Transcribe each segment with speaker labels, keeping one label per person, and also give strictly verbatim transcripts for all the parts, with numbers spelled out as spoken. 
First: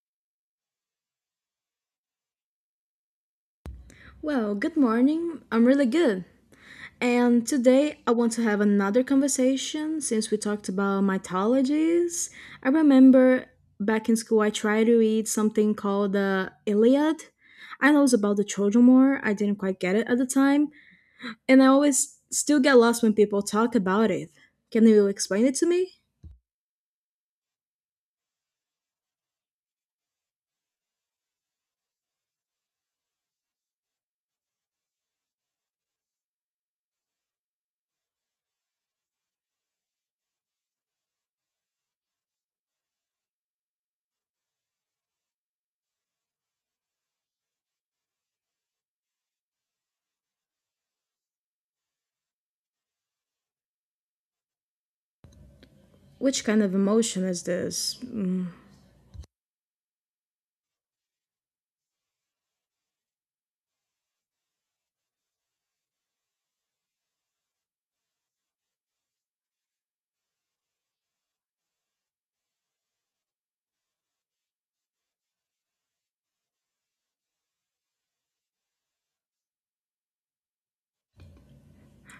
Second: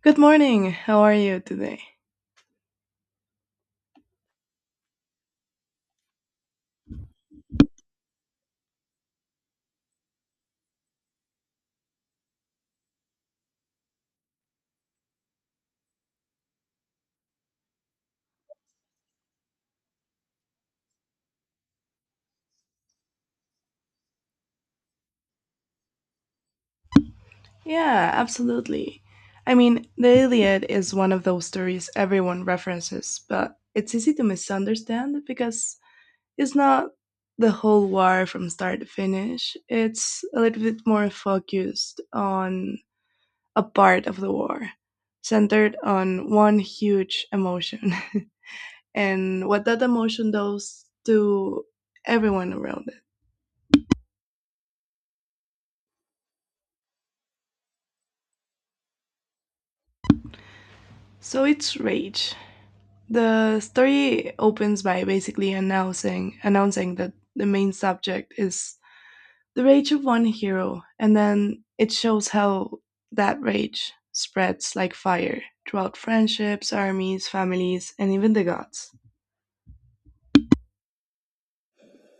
Speaker 1: Good morning. How are you today?
Speaker 2: Well, good morning. I'm really good. And today I want to have another conversation since we talked about mythologies. I remember back in school I tried to read something called the Iliad. I know it's about the Trojan War. I didn't quite get it at the time, and I always still get lost when people talk about it. Can you explain it to me?
Speaker 1: Yeah, absolutely. I mean, the Iliad is one of those stories everyone references, but it's easy to misunderstand because it's not the whole war from start to finish. It's a little bit more focused on a part of the war, centered on one huge emotion and what that emotion does to everyone around it.
Speaker 2: Which kind of emotion is this? Mm.
Speaker 1: So it's rage. The story opens by basically announcing announcing that the main subject is the rage of one hero, and then it shows how that rage spreads like fire throughout friendships, armies, families, and even the gods.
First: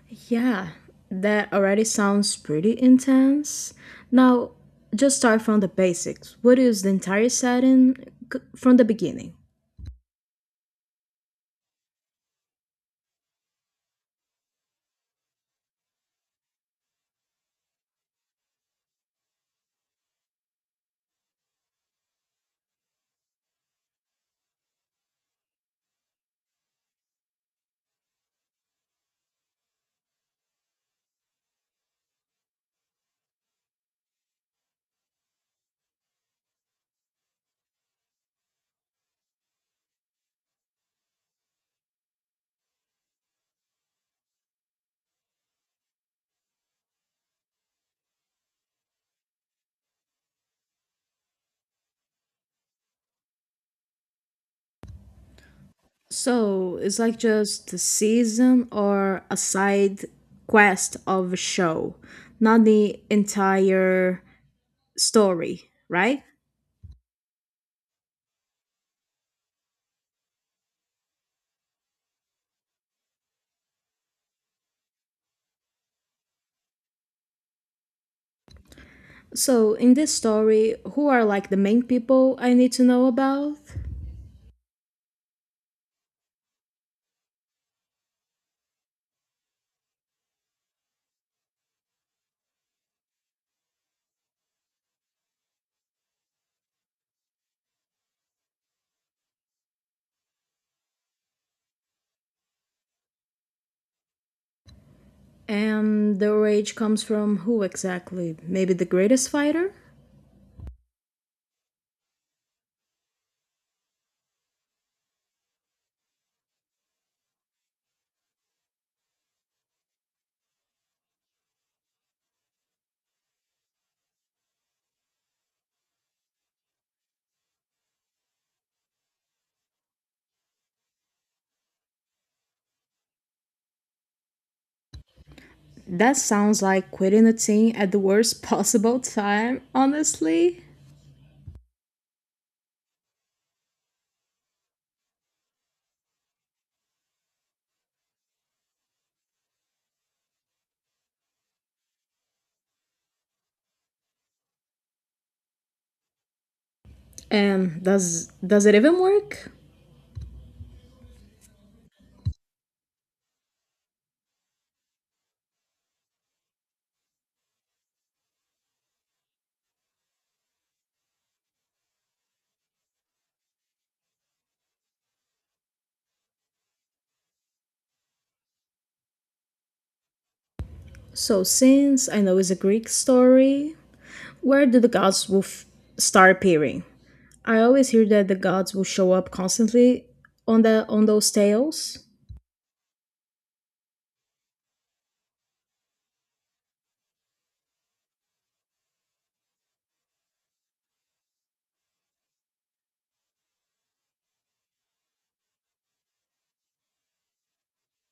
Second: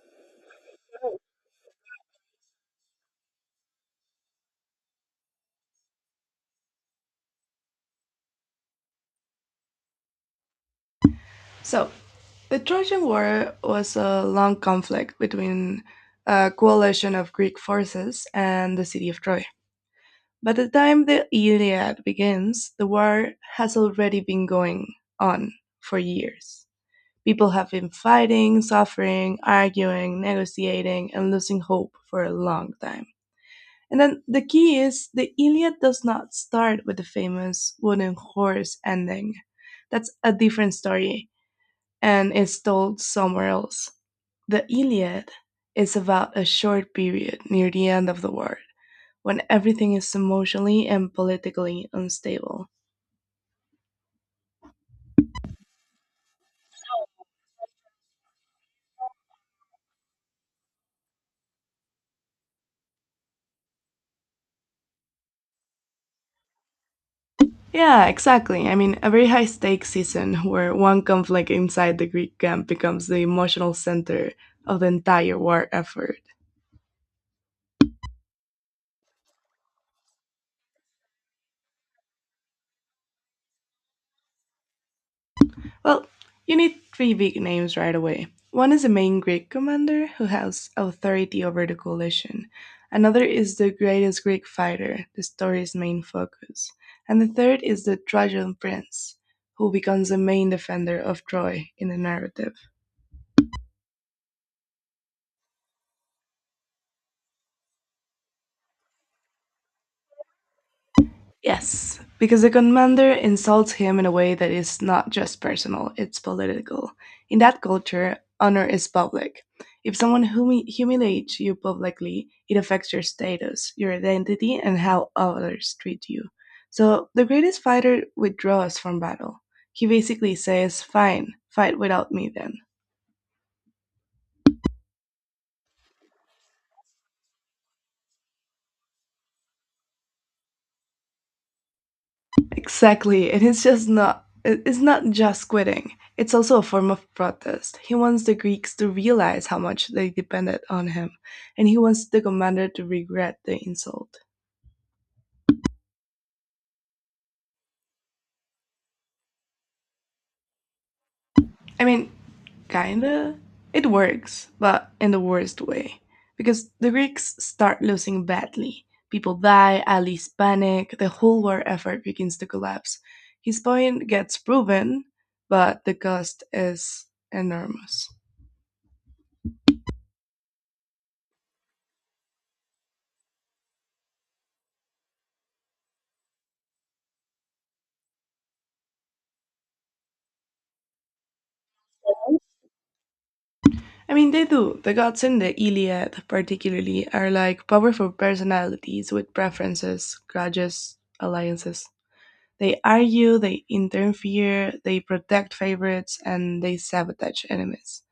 Speaker 2: Yeah, that already sounds pretty intense. Now, just start from the basics. What is the entire setting c- from the beginning?
Speaker 1: So, the Trojan War was a long conflict between a coalition of Greek forces and the city of Troy. By the time the Iliad begins, the war has already been going on for years. People have been fighting, suffering, arguing, negotiating, and losing hope for a long time. And then the key is the Iliad does not start with the famous wooden horse ending. That's a different story and is told somewhere else. The Iliad is about a short period near the end of the world when everything is emotionally and politically unstable.
Speaker 2: So, it's like just a season or a side quest of a show, not the entire story, right?
Speaker 1: Yeah, exactly. I mean, a very high stakes season where one conflict inside the Greek camp becomes the emotional center of the entire war effort.
Speaker 2: So, in this story, who are like the main people I need to know about?
Speaker 1: Well, you need three big names right away. One is the main Greek commander who has authority over the coalition. Another is the greatest Greek fighter, the story's main focus. And the third is the Trojan prince, who becomes the main defender of Troy in the narrative.
Speaker 2: And their rage comes from who exactly? Maybe the greatest fighter?
Speaker 1: Yes, because the commander insults him in a way that is not just personal, it's political. In that culture, honor is public. If someone humi- humiliates you publicly, it affects your status, your identity, and how others treat you. So the greatest fighter withdraws from battle. He basically says, "Fine, fight without me then."
Speaker 2: That sounds like quitting a team at the worst possible time, honestly.
Speaker 1: Exactly. It is just not it- it's not just quitting. It's also a form of protest. He wants the Greeks to realize how much they depended on him, and he wants the commander to regret the insult.
Speaker 2: and does does it even work?
Speaker 1: I mean, kinda. It works, but in the worst way. Because the Greeks start losing badly. People die, allies panic, the whole war effort begins to collapse. His point gets proven, but the cost is enormous.
Speaker 2: So since I know it's a Greek story, where do the gods will f- start appearing? I always hear that the gods will show up constantly on the on those tales.
Speaker 1: I mean, they do. The gods in the Iliad, particularly, are like powerful personalities with preferences, grudges, alliances. They argue, they interfere, they protect favorites, and they sabotage enemies.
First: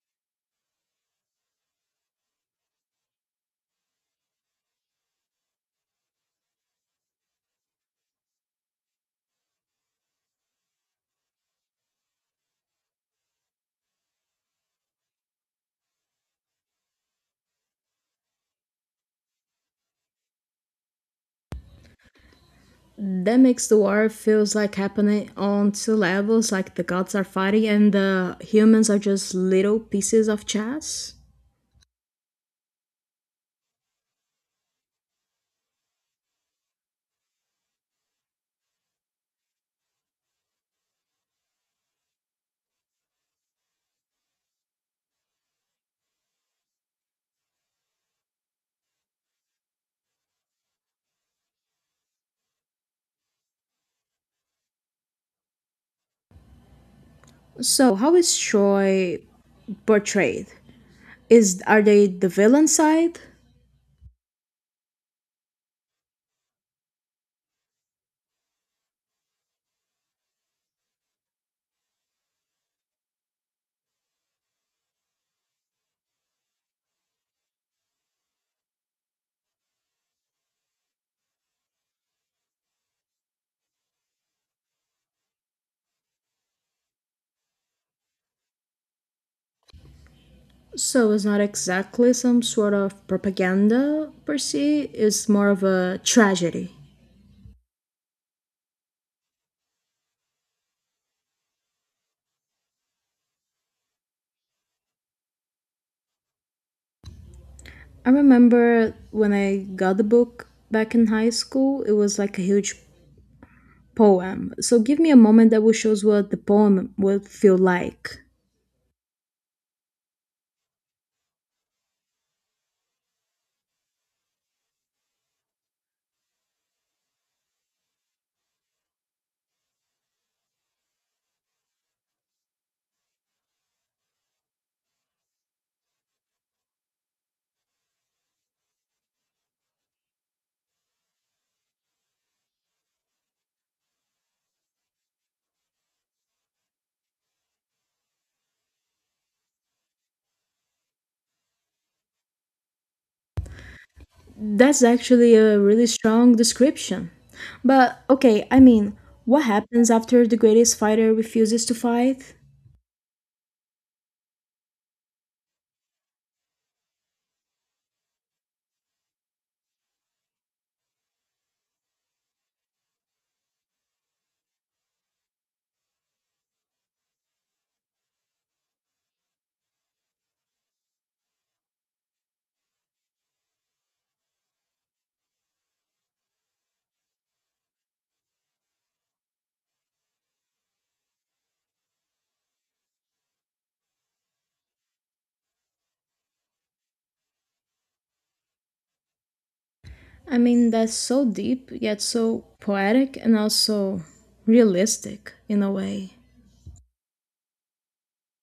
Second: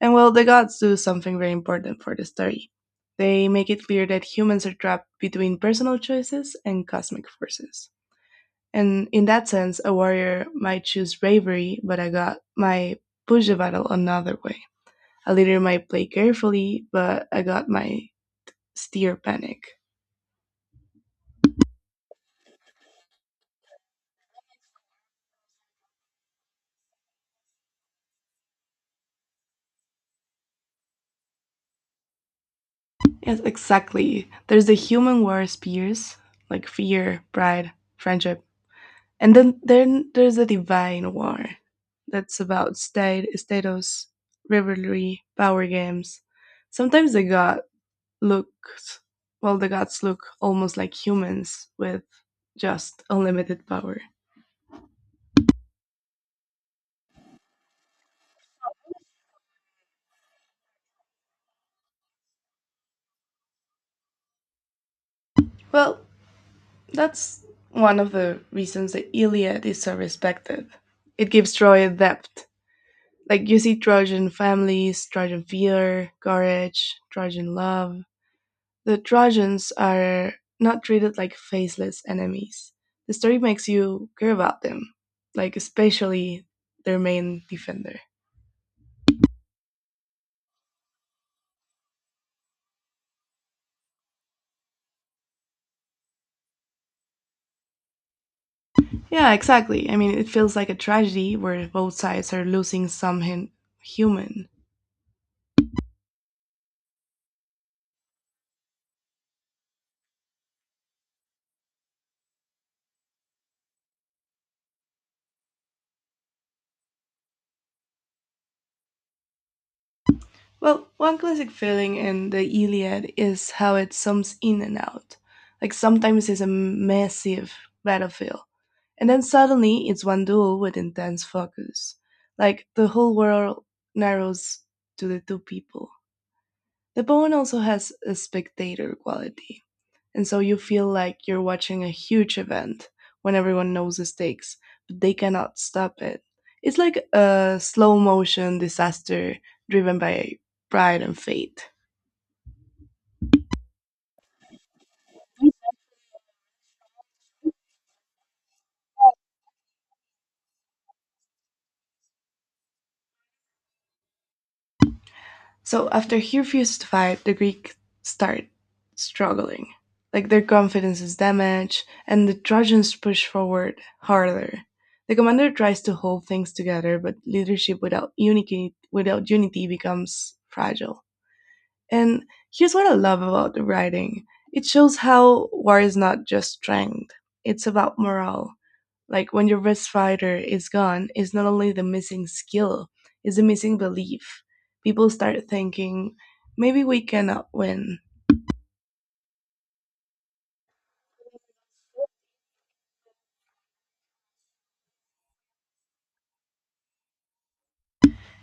Speaker 1: And well, the gods do something very important for the story. They make it clear that humans are trapped between personal choices and cosmic forces. And in that sense, a warrior might choose bravery, but a god might push the battle another way. A leader might play carefully, but I got my steer panic.
Speaker 2: That makes the war feels like happening on two levels, like the gods are fighting and the humans are just little pieces of chess.
Speaker 1: Yes, exactly. There's the human worst fears, like fear, pride, friendship. And then, then there's the divine war. That's about state, status, rivalry, power games. Sometimes the god looks, well, the gods look almost like humans with just unlimited power.
Speaker 2: So how is Troy portrayed? Is are they the villain side?
Speaker 1: Well, that's one of the reasons the Iliad is so respected. It gives Troy a depth. Like you see Trojan families, Trojan fear, courage, Trojan love. The Trojans are not treated like faceless enemies. The story makes you care about them, like especially their main defender.
Speaker 2: So it's not exactly some sort of propaganda per se. It's more of a tragedy.
Speaker 1: Yeah, exactly. I mean, it feels like a tragedy where both sides are losing some hin- human.
Speaker 2: I remember when I got the book back in high school, it was like a huge poem. So give me a moment that will shows what the poem would feel like.
Speaker 1: Well, one classic feeling in the Iliad is how it sums in and out. Like sometimes it's a massive battlefield, and then suddenly it's one duel with intense focus. Like the whole world narrows to the two people. The Bowen also has a spectator quality, and so you feel like you're watching a huge event when everyone knows the stakes, but they cannot stop it. It's like a slow motion disaster driven by pride and fate.
Speaker 2: That's actually a really strong description. But okay, I mean, what happens after the greatest fighter refuses to fight?
Speaker 1: So after he refused to fight, the Greeks start struggling. Like their confidence is damaged, and the Trojans push forward harder. The commander tries to hold things together, but leadership without unity without unity becomes fragile. And here's what I love about the writing. It shows how war is not just strength, it's about morale, like when your best fighter is gone, it's not only the missing skill, it's the missing belief. People start thinking maybe we cannot win.
Speaker 2: I mean, that's so deep, yet so poetic and also realistic in a way.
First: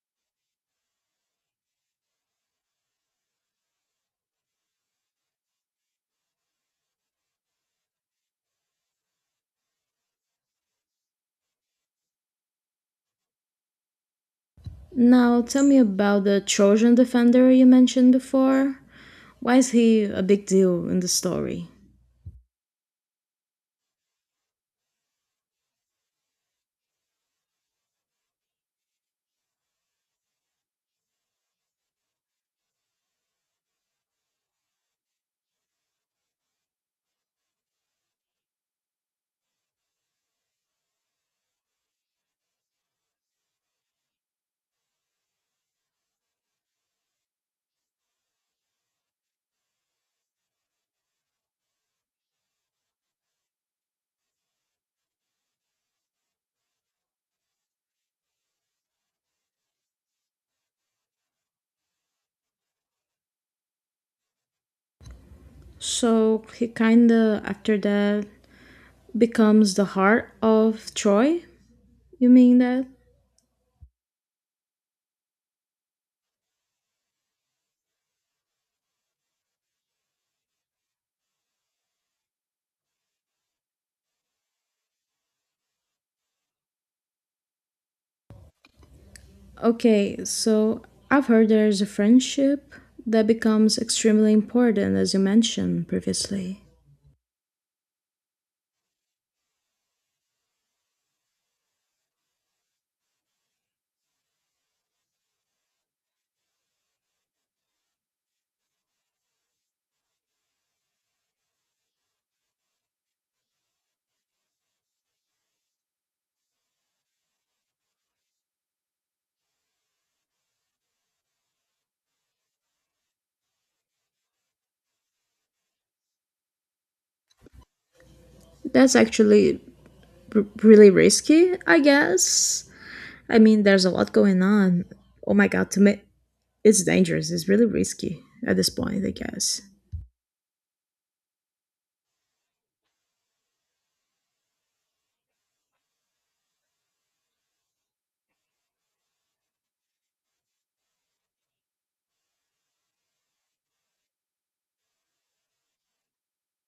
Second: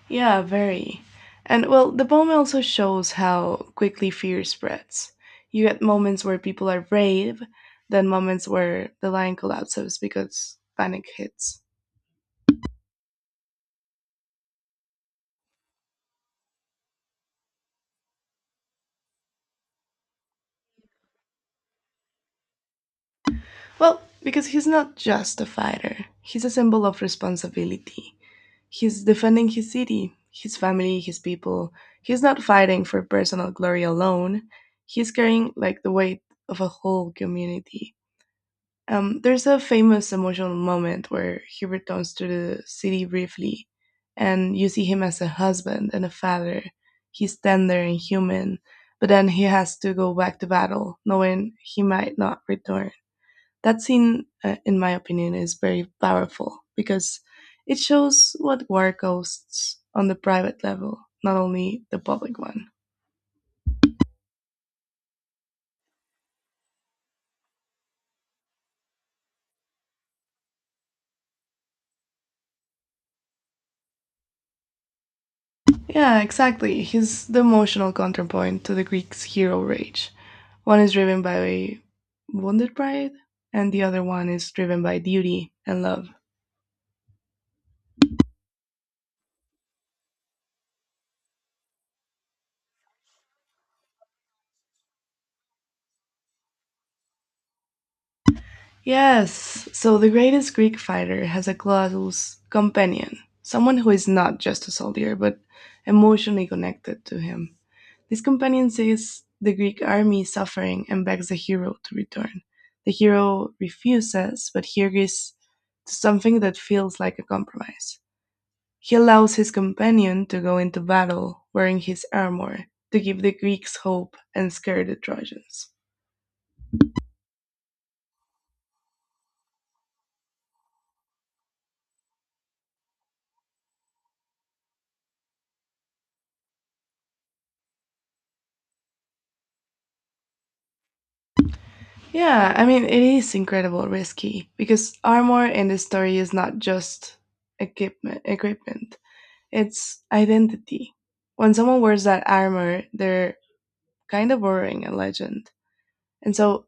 Speaker 1: Yeah, very. And well, the poem also shows how quickly fear spreads. You get moments where people are brave, then moments where the lion collapses because panic hits.
Speaker 2: Now, tell me about the Trojan defender you mentioned before. Why is he a big deal in the story?
Speaker 1: Well, because he's not just a fighter, he's a symbol of responsibility. He's defending his city, his family, his people. He's not fighting for personal glory alone. He's carrying like the weight of a whole community. Um, there's a famous emotional moment where he returns to the city briefly, and you see him as a husband and a father. He's tender and human, but then he has to go back to battle, knowing he might not return. That scene, uh, in my opinion, is very powerful because it shows what war costs on the private level, not only the public one.
Speaker 2: So, he kinda, after that, becomes the heart of Troy? You mean that?
Speaker 1: Yeah, exactly. He's the emotional counterpoint to the Greeks' hero rage. One is driven by wounded pride, and the other one is driven by duty and love.
Speaker 2: Okay, so I've heard there's a friendship that becomes extremely important, as you mentioned previously.
Speaker 1: Yes, so the greatest Greek fighter has a close companion, someone who is not just a soldier, but emotionally connected to him. This companion sees the Greek army suffering and begs the hero to return. The hero refuses, but he agrees to something that feels like a compromise. He allows his companion to go into battle wearing his armor to give the Greeks hope and scare the Trojans.
Speaker 2: That's actually r- really risky, I guess. I mean, there's a lot going on. Oh my god, to me, it's dangerous. It's really risky at this point, I guess.
Speaker 1: Yeah, I mean, it is incredible risky because armor in the story is not just equipment, equipment. It's identity. When someone wears that armor, they're kind of boring and legend. And so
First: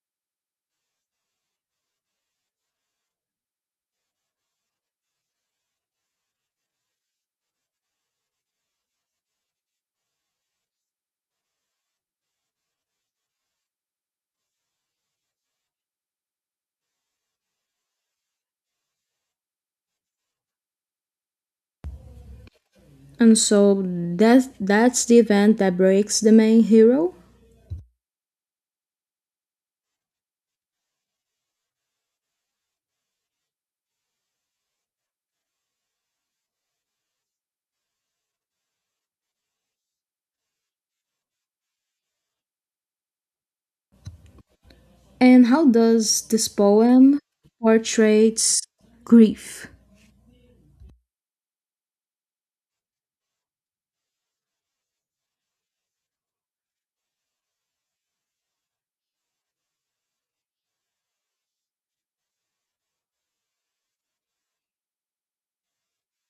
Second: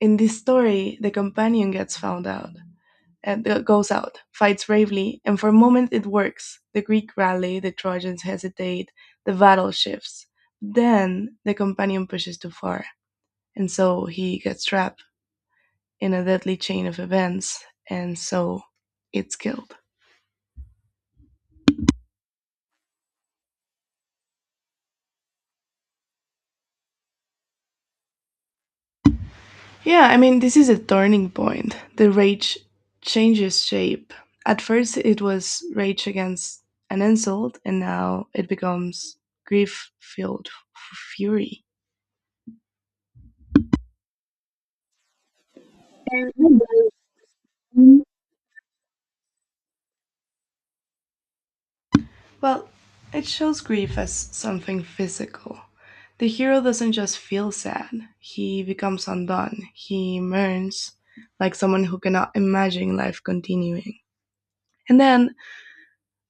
Speaker 1: in this story, the companion gets found out and uh, goes out, fights bravely, and for a moment it works. The Greek rally, the Trojans hesitate, the battle shifts. Then the companion pushes too far, and so he gets trapped in a deadly chain of events, and so it's killed.
Speaker 2: And so that that's the event that breaks the main hero.
Speaker 1: Yeah, I mean, this is a turning point. The rage changes shape. At first, it was rage against an insult, and now it becomes grief filled f- fury.
Speaker 2: And how does this poem portrays grief?
Speaker 1: Well, it shows grief as something physical. The hero doesn't just feel sad, he becomes undone. He mourns like someone who cannot imagine life continuing. And then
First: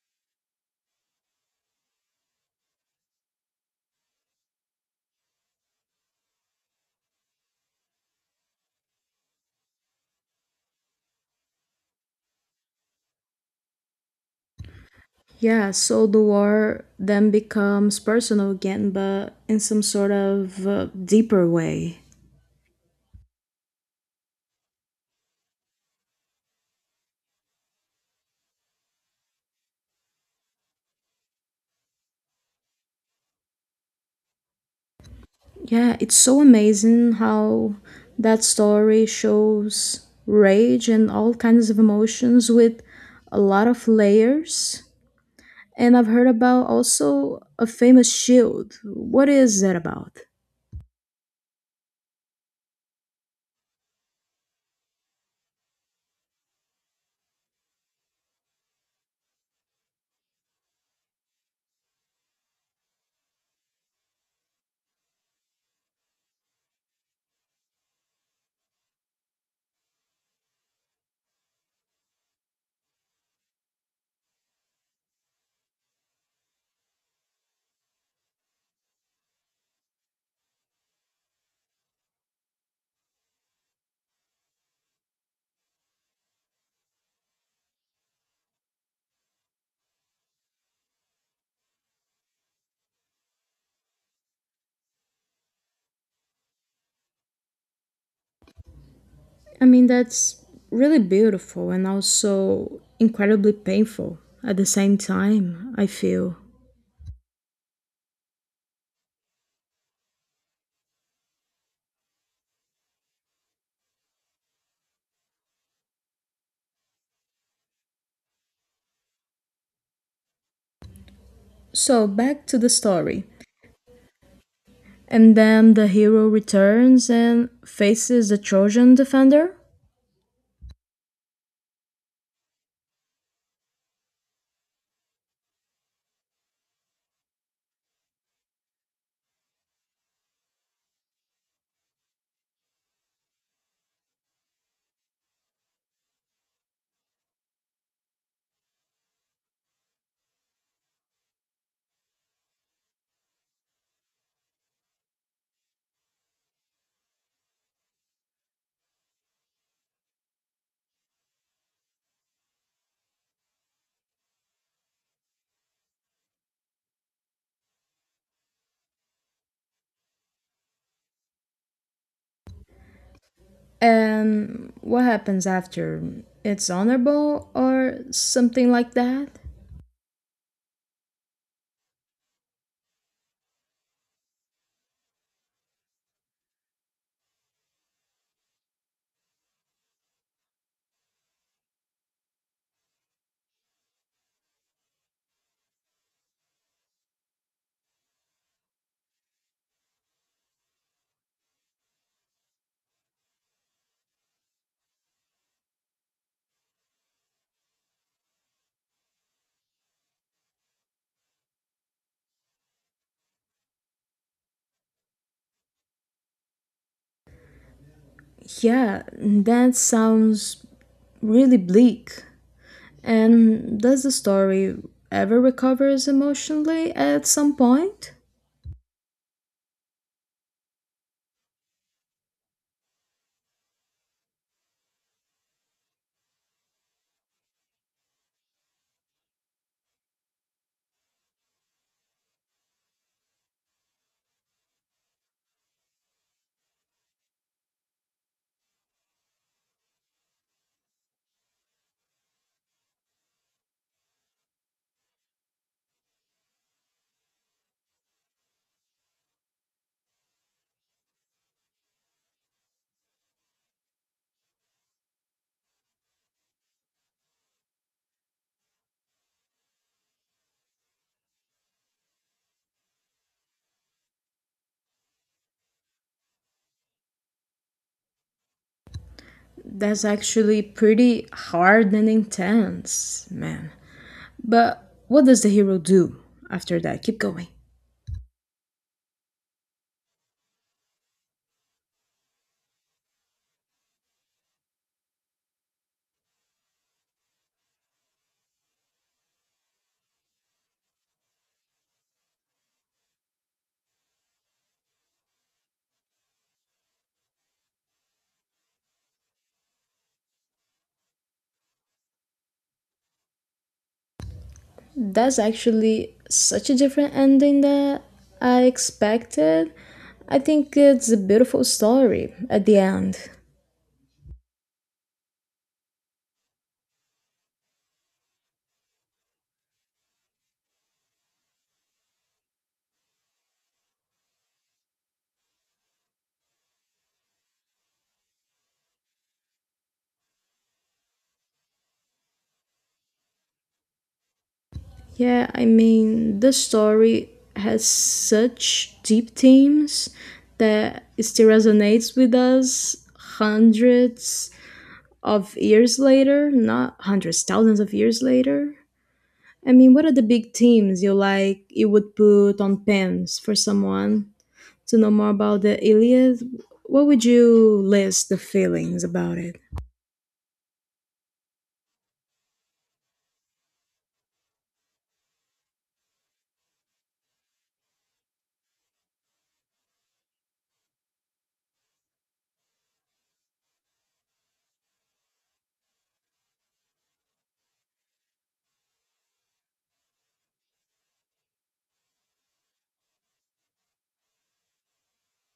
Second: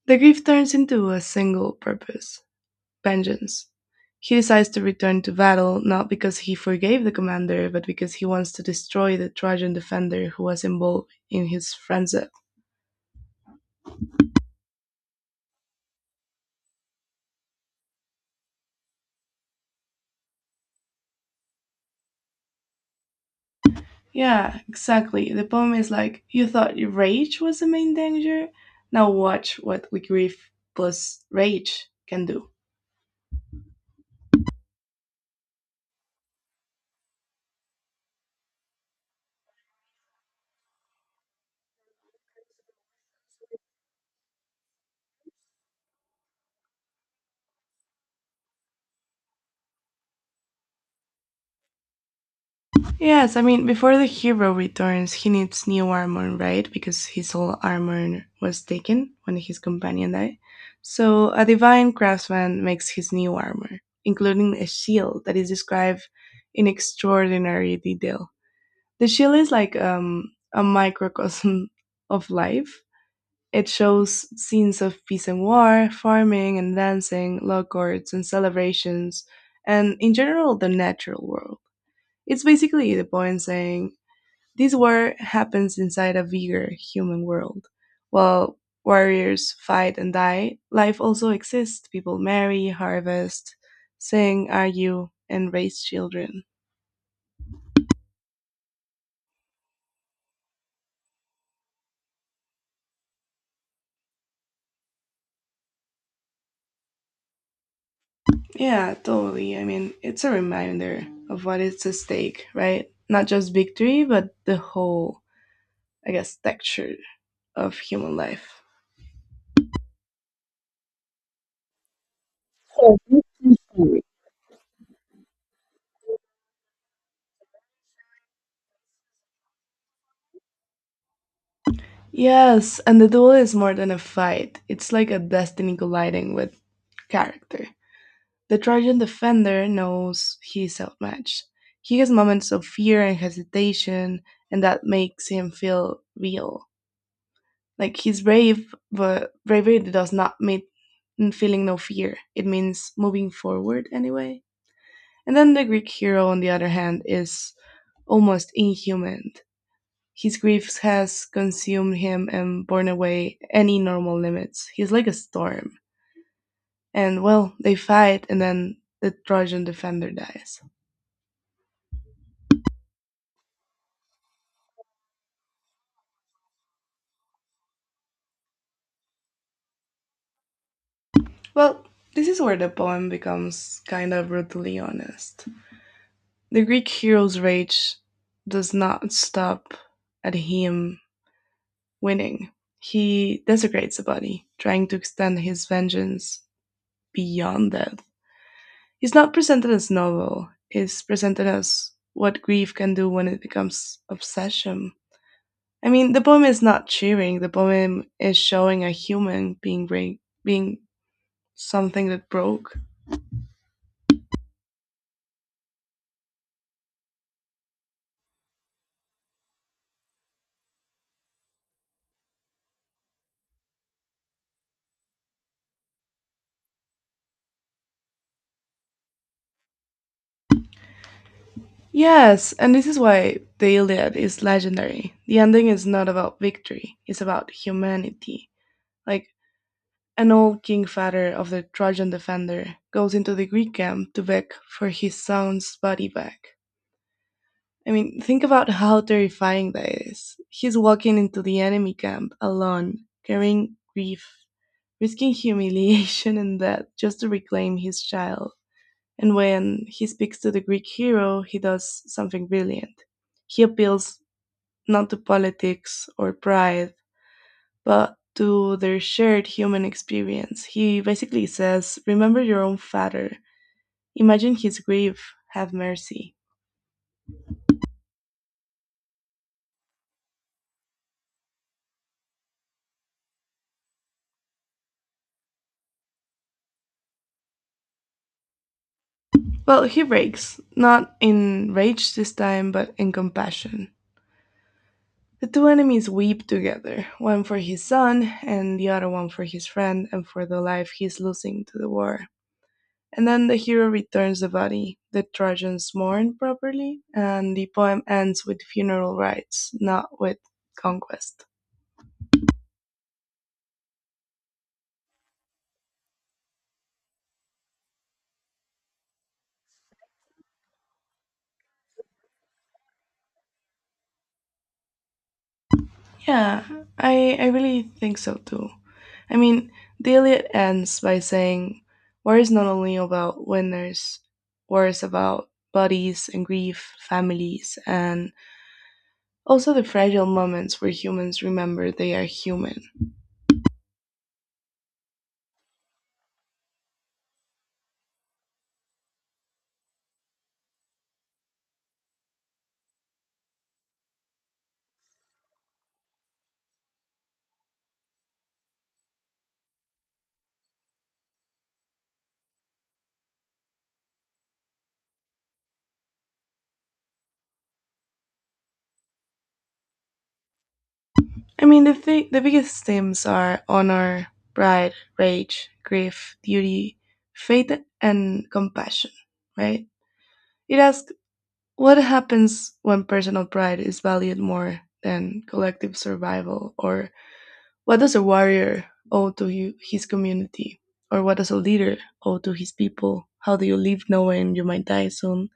Speaker 1: the grief turns into a single purpose, vengeance. He decides to return to battle not because he forgave the commander, but because he wants to destroy the Trojan defender who was involved in his frenzy.
Speaker 2: Yeah, so the war then becomes personal again, but in some sort of uh, deeper way.
Speaker 1: Yeah, exactly. The poem is like, you thought your rage was the main danger? Now watch what we grief plus rage can do.
Speaker 2: Yeah, it's so amazing how that story shows rage and all kinds of emotions with a lot of layers. And I've heard about also a famous shield. What is that about?
Speaker 1: Yes, I mean, before the hero returns, he needs new armor, right? Because his old armor was taken when his companion died. So, a divine craftsman makes his new armor, including a shield that is described in extraordinary detail. The shield is like um, a microcosm of life. It shows scenes of peace and war, farming and dancing, law courts and celebrations, and in general, the natural world. It's basically the poem saying, this war happens inside a bigger human world. While warriors fight and die, life also exists. People marry, harvest, sing, argue, and raise children.
Speaker 2: I mean, that's really beautiful and also incredibly painful at the same time, I feel.
Speaker 1: Yeah, totally. I mean, it's a reminder of what is at stake, right? Not just victory, but the whole, I guess, texture of human life.
Speaker 2: So, back to the story. And then the hero returns and faces the Trojan defender?
Speaker 1: Yes, and the duel is more than a fight. It's like a destiny colliding with character. The Trojan defender knows he is outmatched. He has moments of fear and hesitation, and that makes him feel real. Like he's brave, but bravery does not mean feeling no fear. It means moving forward anyway. And then the Greek hero, on the other hand, is almost inhuman. His grief has consumed him and borne away any normal limits. He's like a storm. And well, they fight, and then the Trojan defender dies.
Speaker 2: And what happens after? It's honorable or something like that?
Speaker 1: Well, this is where the poem becomes kind of brutally honest. The Greek hero's rage does not stop at him winning. He desecrates a body, trying to extend his vengeance beyond death. It's not presented as novel, it's presented as what grief can do when it becomes obsession. I mean, the poem is not cheering, the poem is showing a human being, break, being something that broke.
Speaker 2: Yeah, that sounds really bleak. And does the story ever recovers emotionally at some point?
Speaker 1: Yes, and this is why the Iliad is legendary. The ending is not about victory, it's about humanity. Like, an old king father of the Trojan defender goes into the Greek camp to beg for his son's body back. I mean, think about how terrifying that is. He's walking into the enemy camp alone, carrying grief, risking humiliation and death just to reclaim his child. And when he speaks to the Greek hero, he does something brilliant. He appeals not to politics or pride, but to their shared human experience. He basically says, "Remember your own father, imagine his grief, have mercy."
Speaker 2: That's actually pretty hard and intense, man. But what does the hero do after that? Keep going.
Speaker 1: Well, he breaks, not in rage this time, but in compassion. The two enemies weep together, one for his son and the other one for his friend and for the life he's losing to the war. And then the hero returns the body. The Trojans mourn properly, and the poem ends with funeral rites, not with conquest.
Speaker 2: That's actually such a different ending that I expected. I think it's a beautiful story at the end.
Speaker 1: Yeah, I, I really think so too. I mean, the Iliad ends by saying, war is not only about winners, war is about bodies and grief, families, and also the fragile moments where humans remember they are human.
Speaker 2: Yeah, I mean, the story has such deep themes that it still resonates with us hundreds of years later, not hundreds, thousands of years later. I mean, what are the big themes you like you would put on pens for someone to know more about the Iliad? What would you list the feelings about it?
Speaker 1: I mean, the thing, the biggest themes are honor, pride, rage, grief, duty, faith, and compassion. Right? It asks what happens when personal pride is valued more than collective survival, or what does a warrior owe to you, his community, or what does a leader owe to his people? How do you live knowing you might die soon?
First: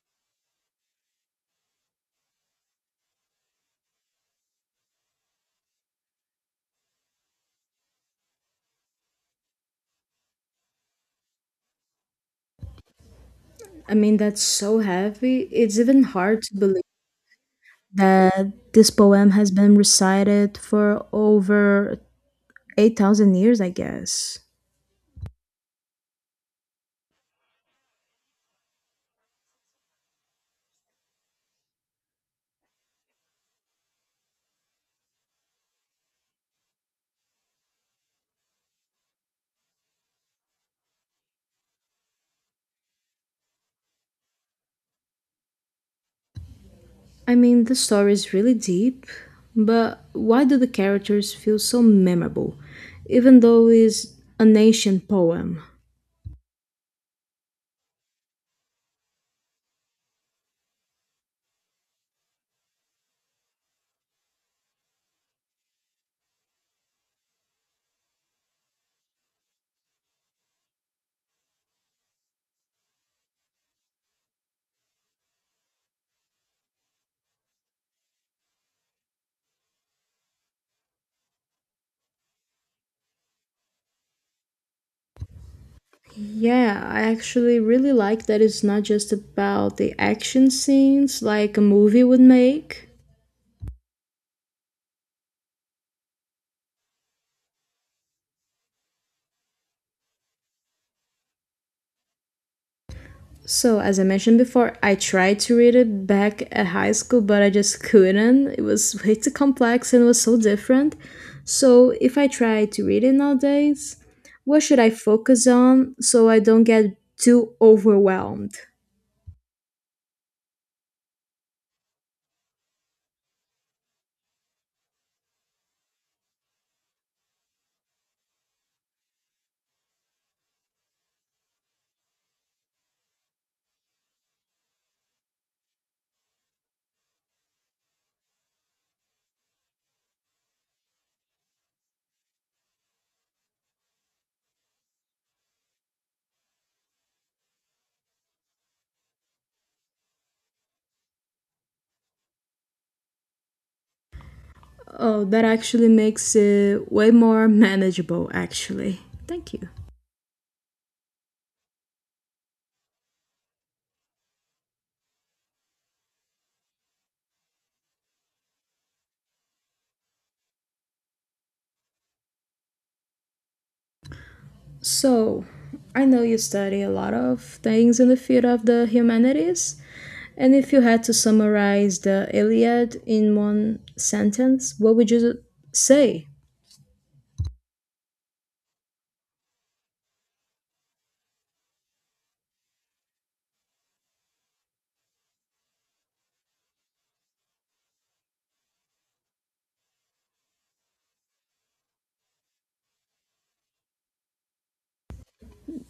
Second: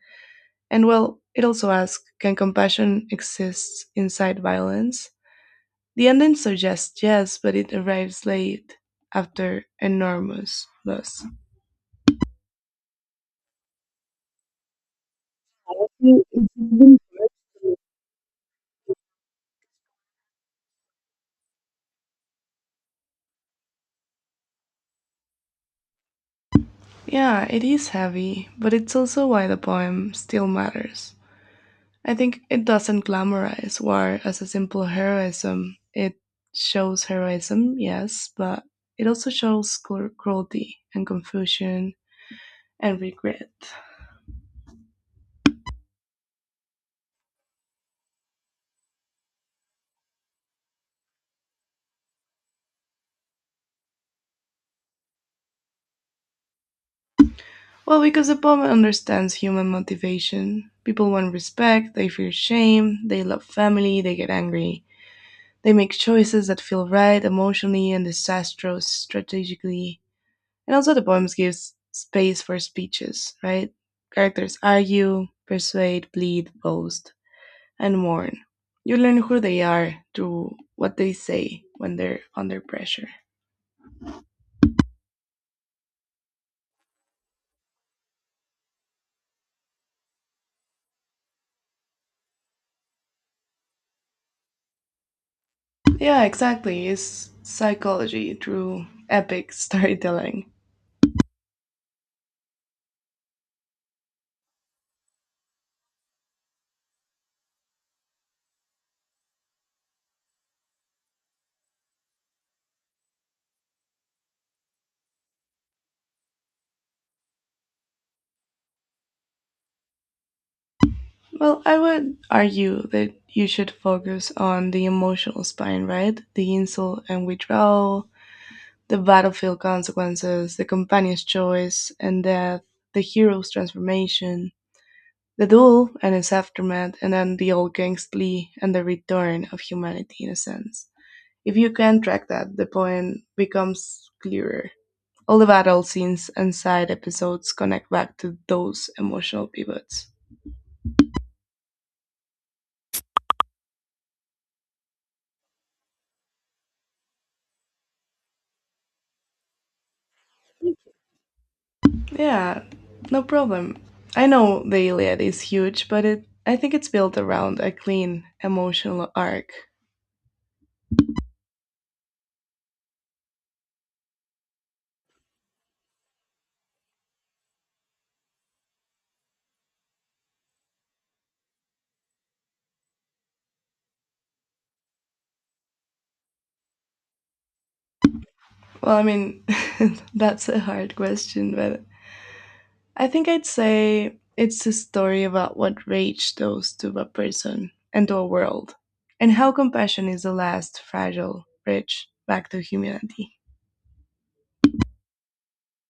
Speaker 1: And well, it also asks, can compassion exist inside violence? The ending suggests yes, but it arrives late after enormous loss.
Speaker 2: I mean, that's so heavy. It's
Speaker 1: It-
Speaker 2: even hard
Speaker 1: It's
Speaker 2: to believe
Speaker 1: even.
Speaker 2: that this poem has been recited for over eight thousand years, I guess.
Speaker 1: Yeah, it is heavy, but it's also why the poem still matters. I think it doesn't glamorize war as a simple heroism. It shows heroism, yes, but it also shows cru- cruelty and confusion and regret.
Speaker 2: I mean, the story is really deep, but why do the characters feel so memorable, even though it's an ancient poem?
Speaker 1: Well, because the poem understands human motivation. People want respect, they fear shame, they love family, they get angry. They make choices that feel right emotionally and disastrous strategically. And also, the poems gives space for speeches, right? Characters argue, persuade, plead, boast, and mourn. You learn who they are through what they say when they're under pressure.
Speaker 2: Yeah, I actually really like that it's not just about the action scenes like a movie would make.
Speaker 1: Yeah, exactly. It's psychology through epic storytelling.
Speaker 2: So, as I mentioned before, I tried to read it back at high school, but I just couldn't. It was way too complex and it was so different. So, if I try to read it nowadays, what should I focus on so I don't get too overwhelmed?
Speaker 1: Well, I would argue that you should focus on the emotional spine, right? The insult and withdrawal, the battlefield consequences, the companion's choice and death, the hero's transformation, the duel and its aftermath, and then the old gang's plea and the return of humanity in a sense. If you can track that, the poem becomes clearer. All the battle scenes and side episodes connect back to those emotional pivots.
Speaker 2: Oh, that actually makes it way more manageable, actually. Thank you.
Speaker 1: Yeah, no problem. I know the Iliad is huge, but it I think it's built around a clean emotional arc.
Speaker 2: So, I know you study a lot of things in the field of the humanities, and if you had to summarize the Iliad in one sentence, what would you say?
Speaker 1: Well, I mean, that's a hard question, but I think I'd say it's a story about what rage does to a person and to a world, and how compassion is the last fragile bridge back to humanity.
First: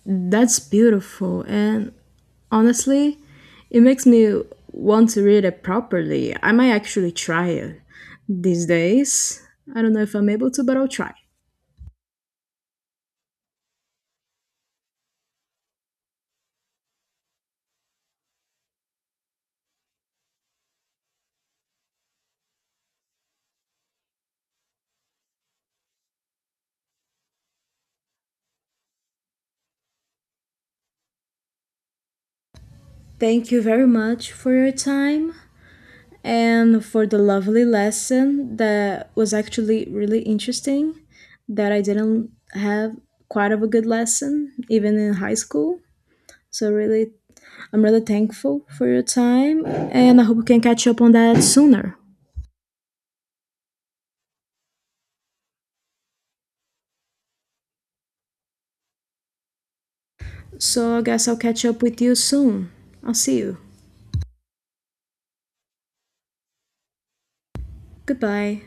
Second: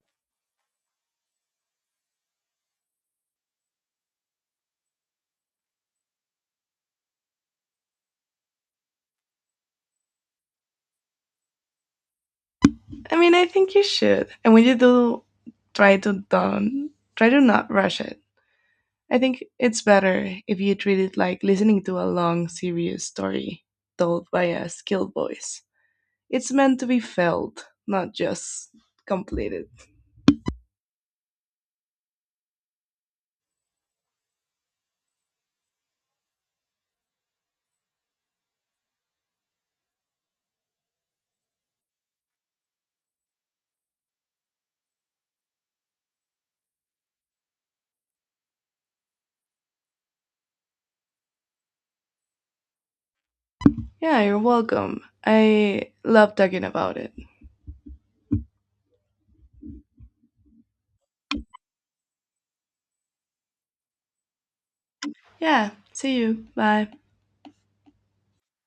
Speaker 2: That's beautiful, and honestly, it makes me want to read it properly. I might actually try it these days. I don't know if I'm able to, but I'll try.
Speaker 1: I mean, I think you should, and when you do, try to don't try to not rush it. I think it's better if you treat it like listening to a long, serious story told by a skilled voice. It's meant to be felt, not just completed.
Speaker 2: Thank you very much for your time, and for the lovely lesson that was actually really interesting, that I didn't have quite of a good lesson even in high school. So really, I'm really thankful for your time and I hope we can catch up on that sooner.
Speaker 1: Yeah, you're welcome. I love talking about it.
Speaker 2: So I guess I'll catch up with you soon. I'll see you.
Speaker 1: Yeah, see you. Bye.
Speaker 2: Goodbye.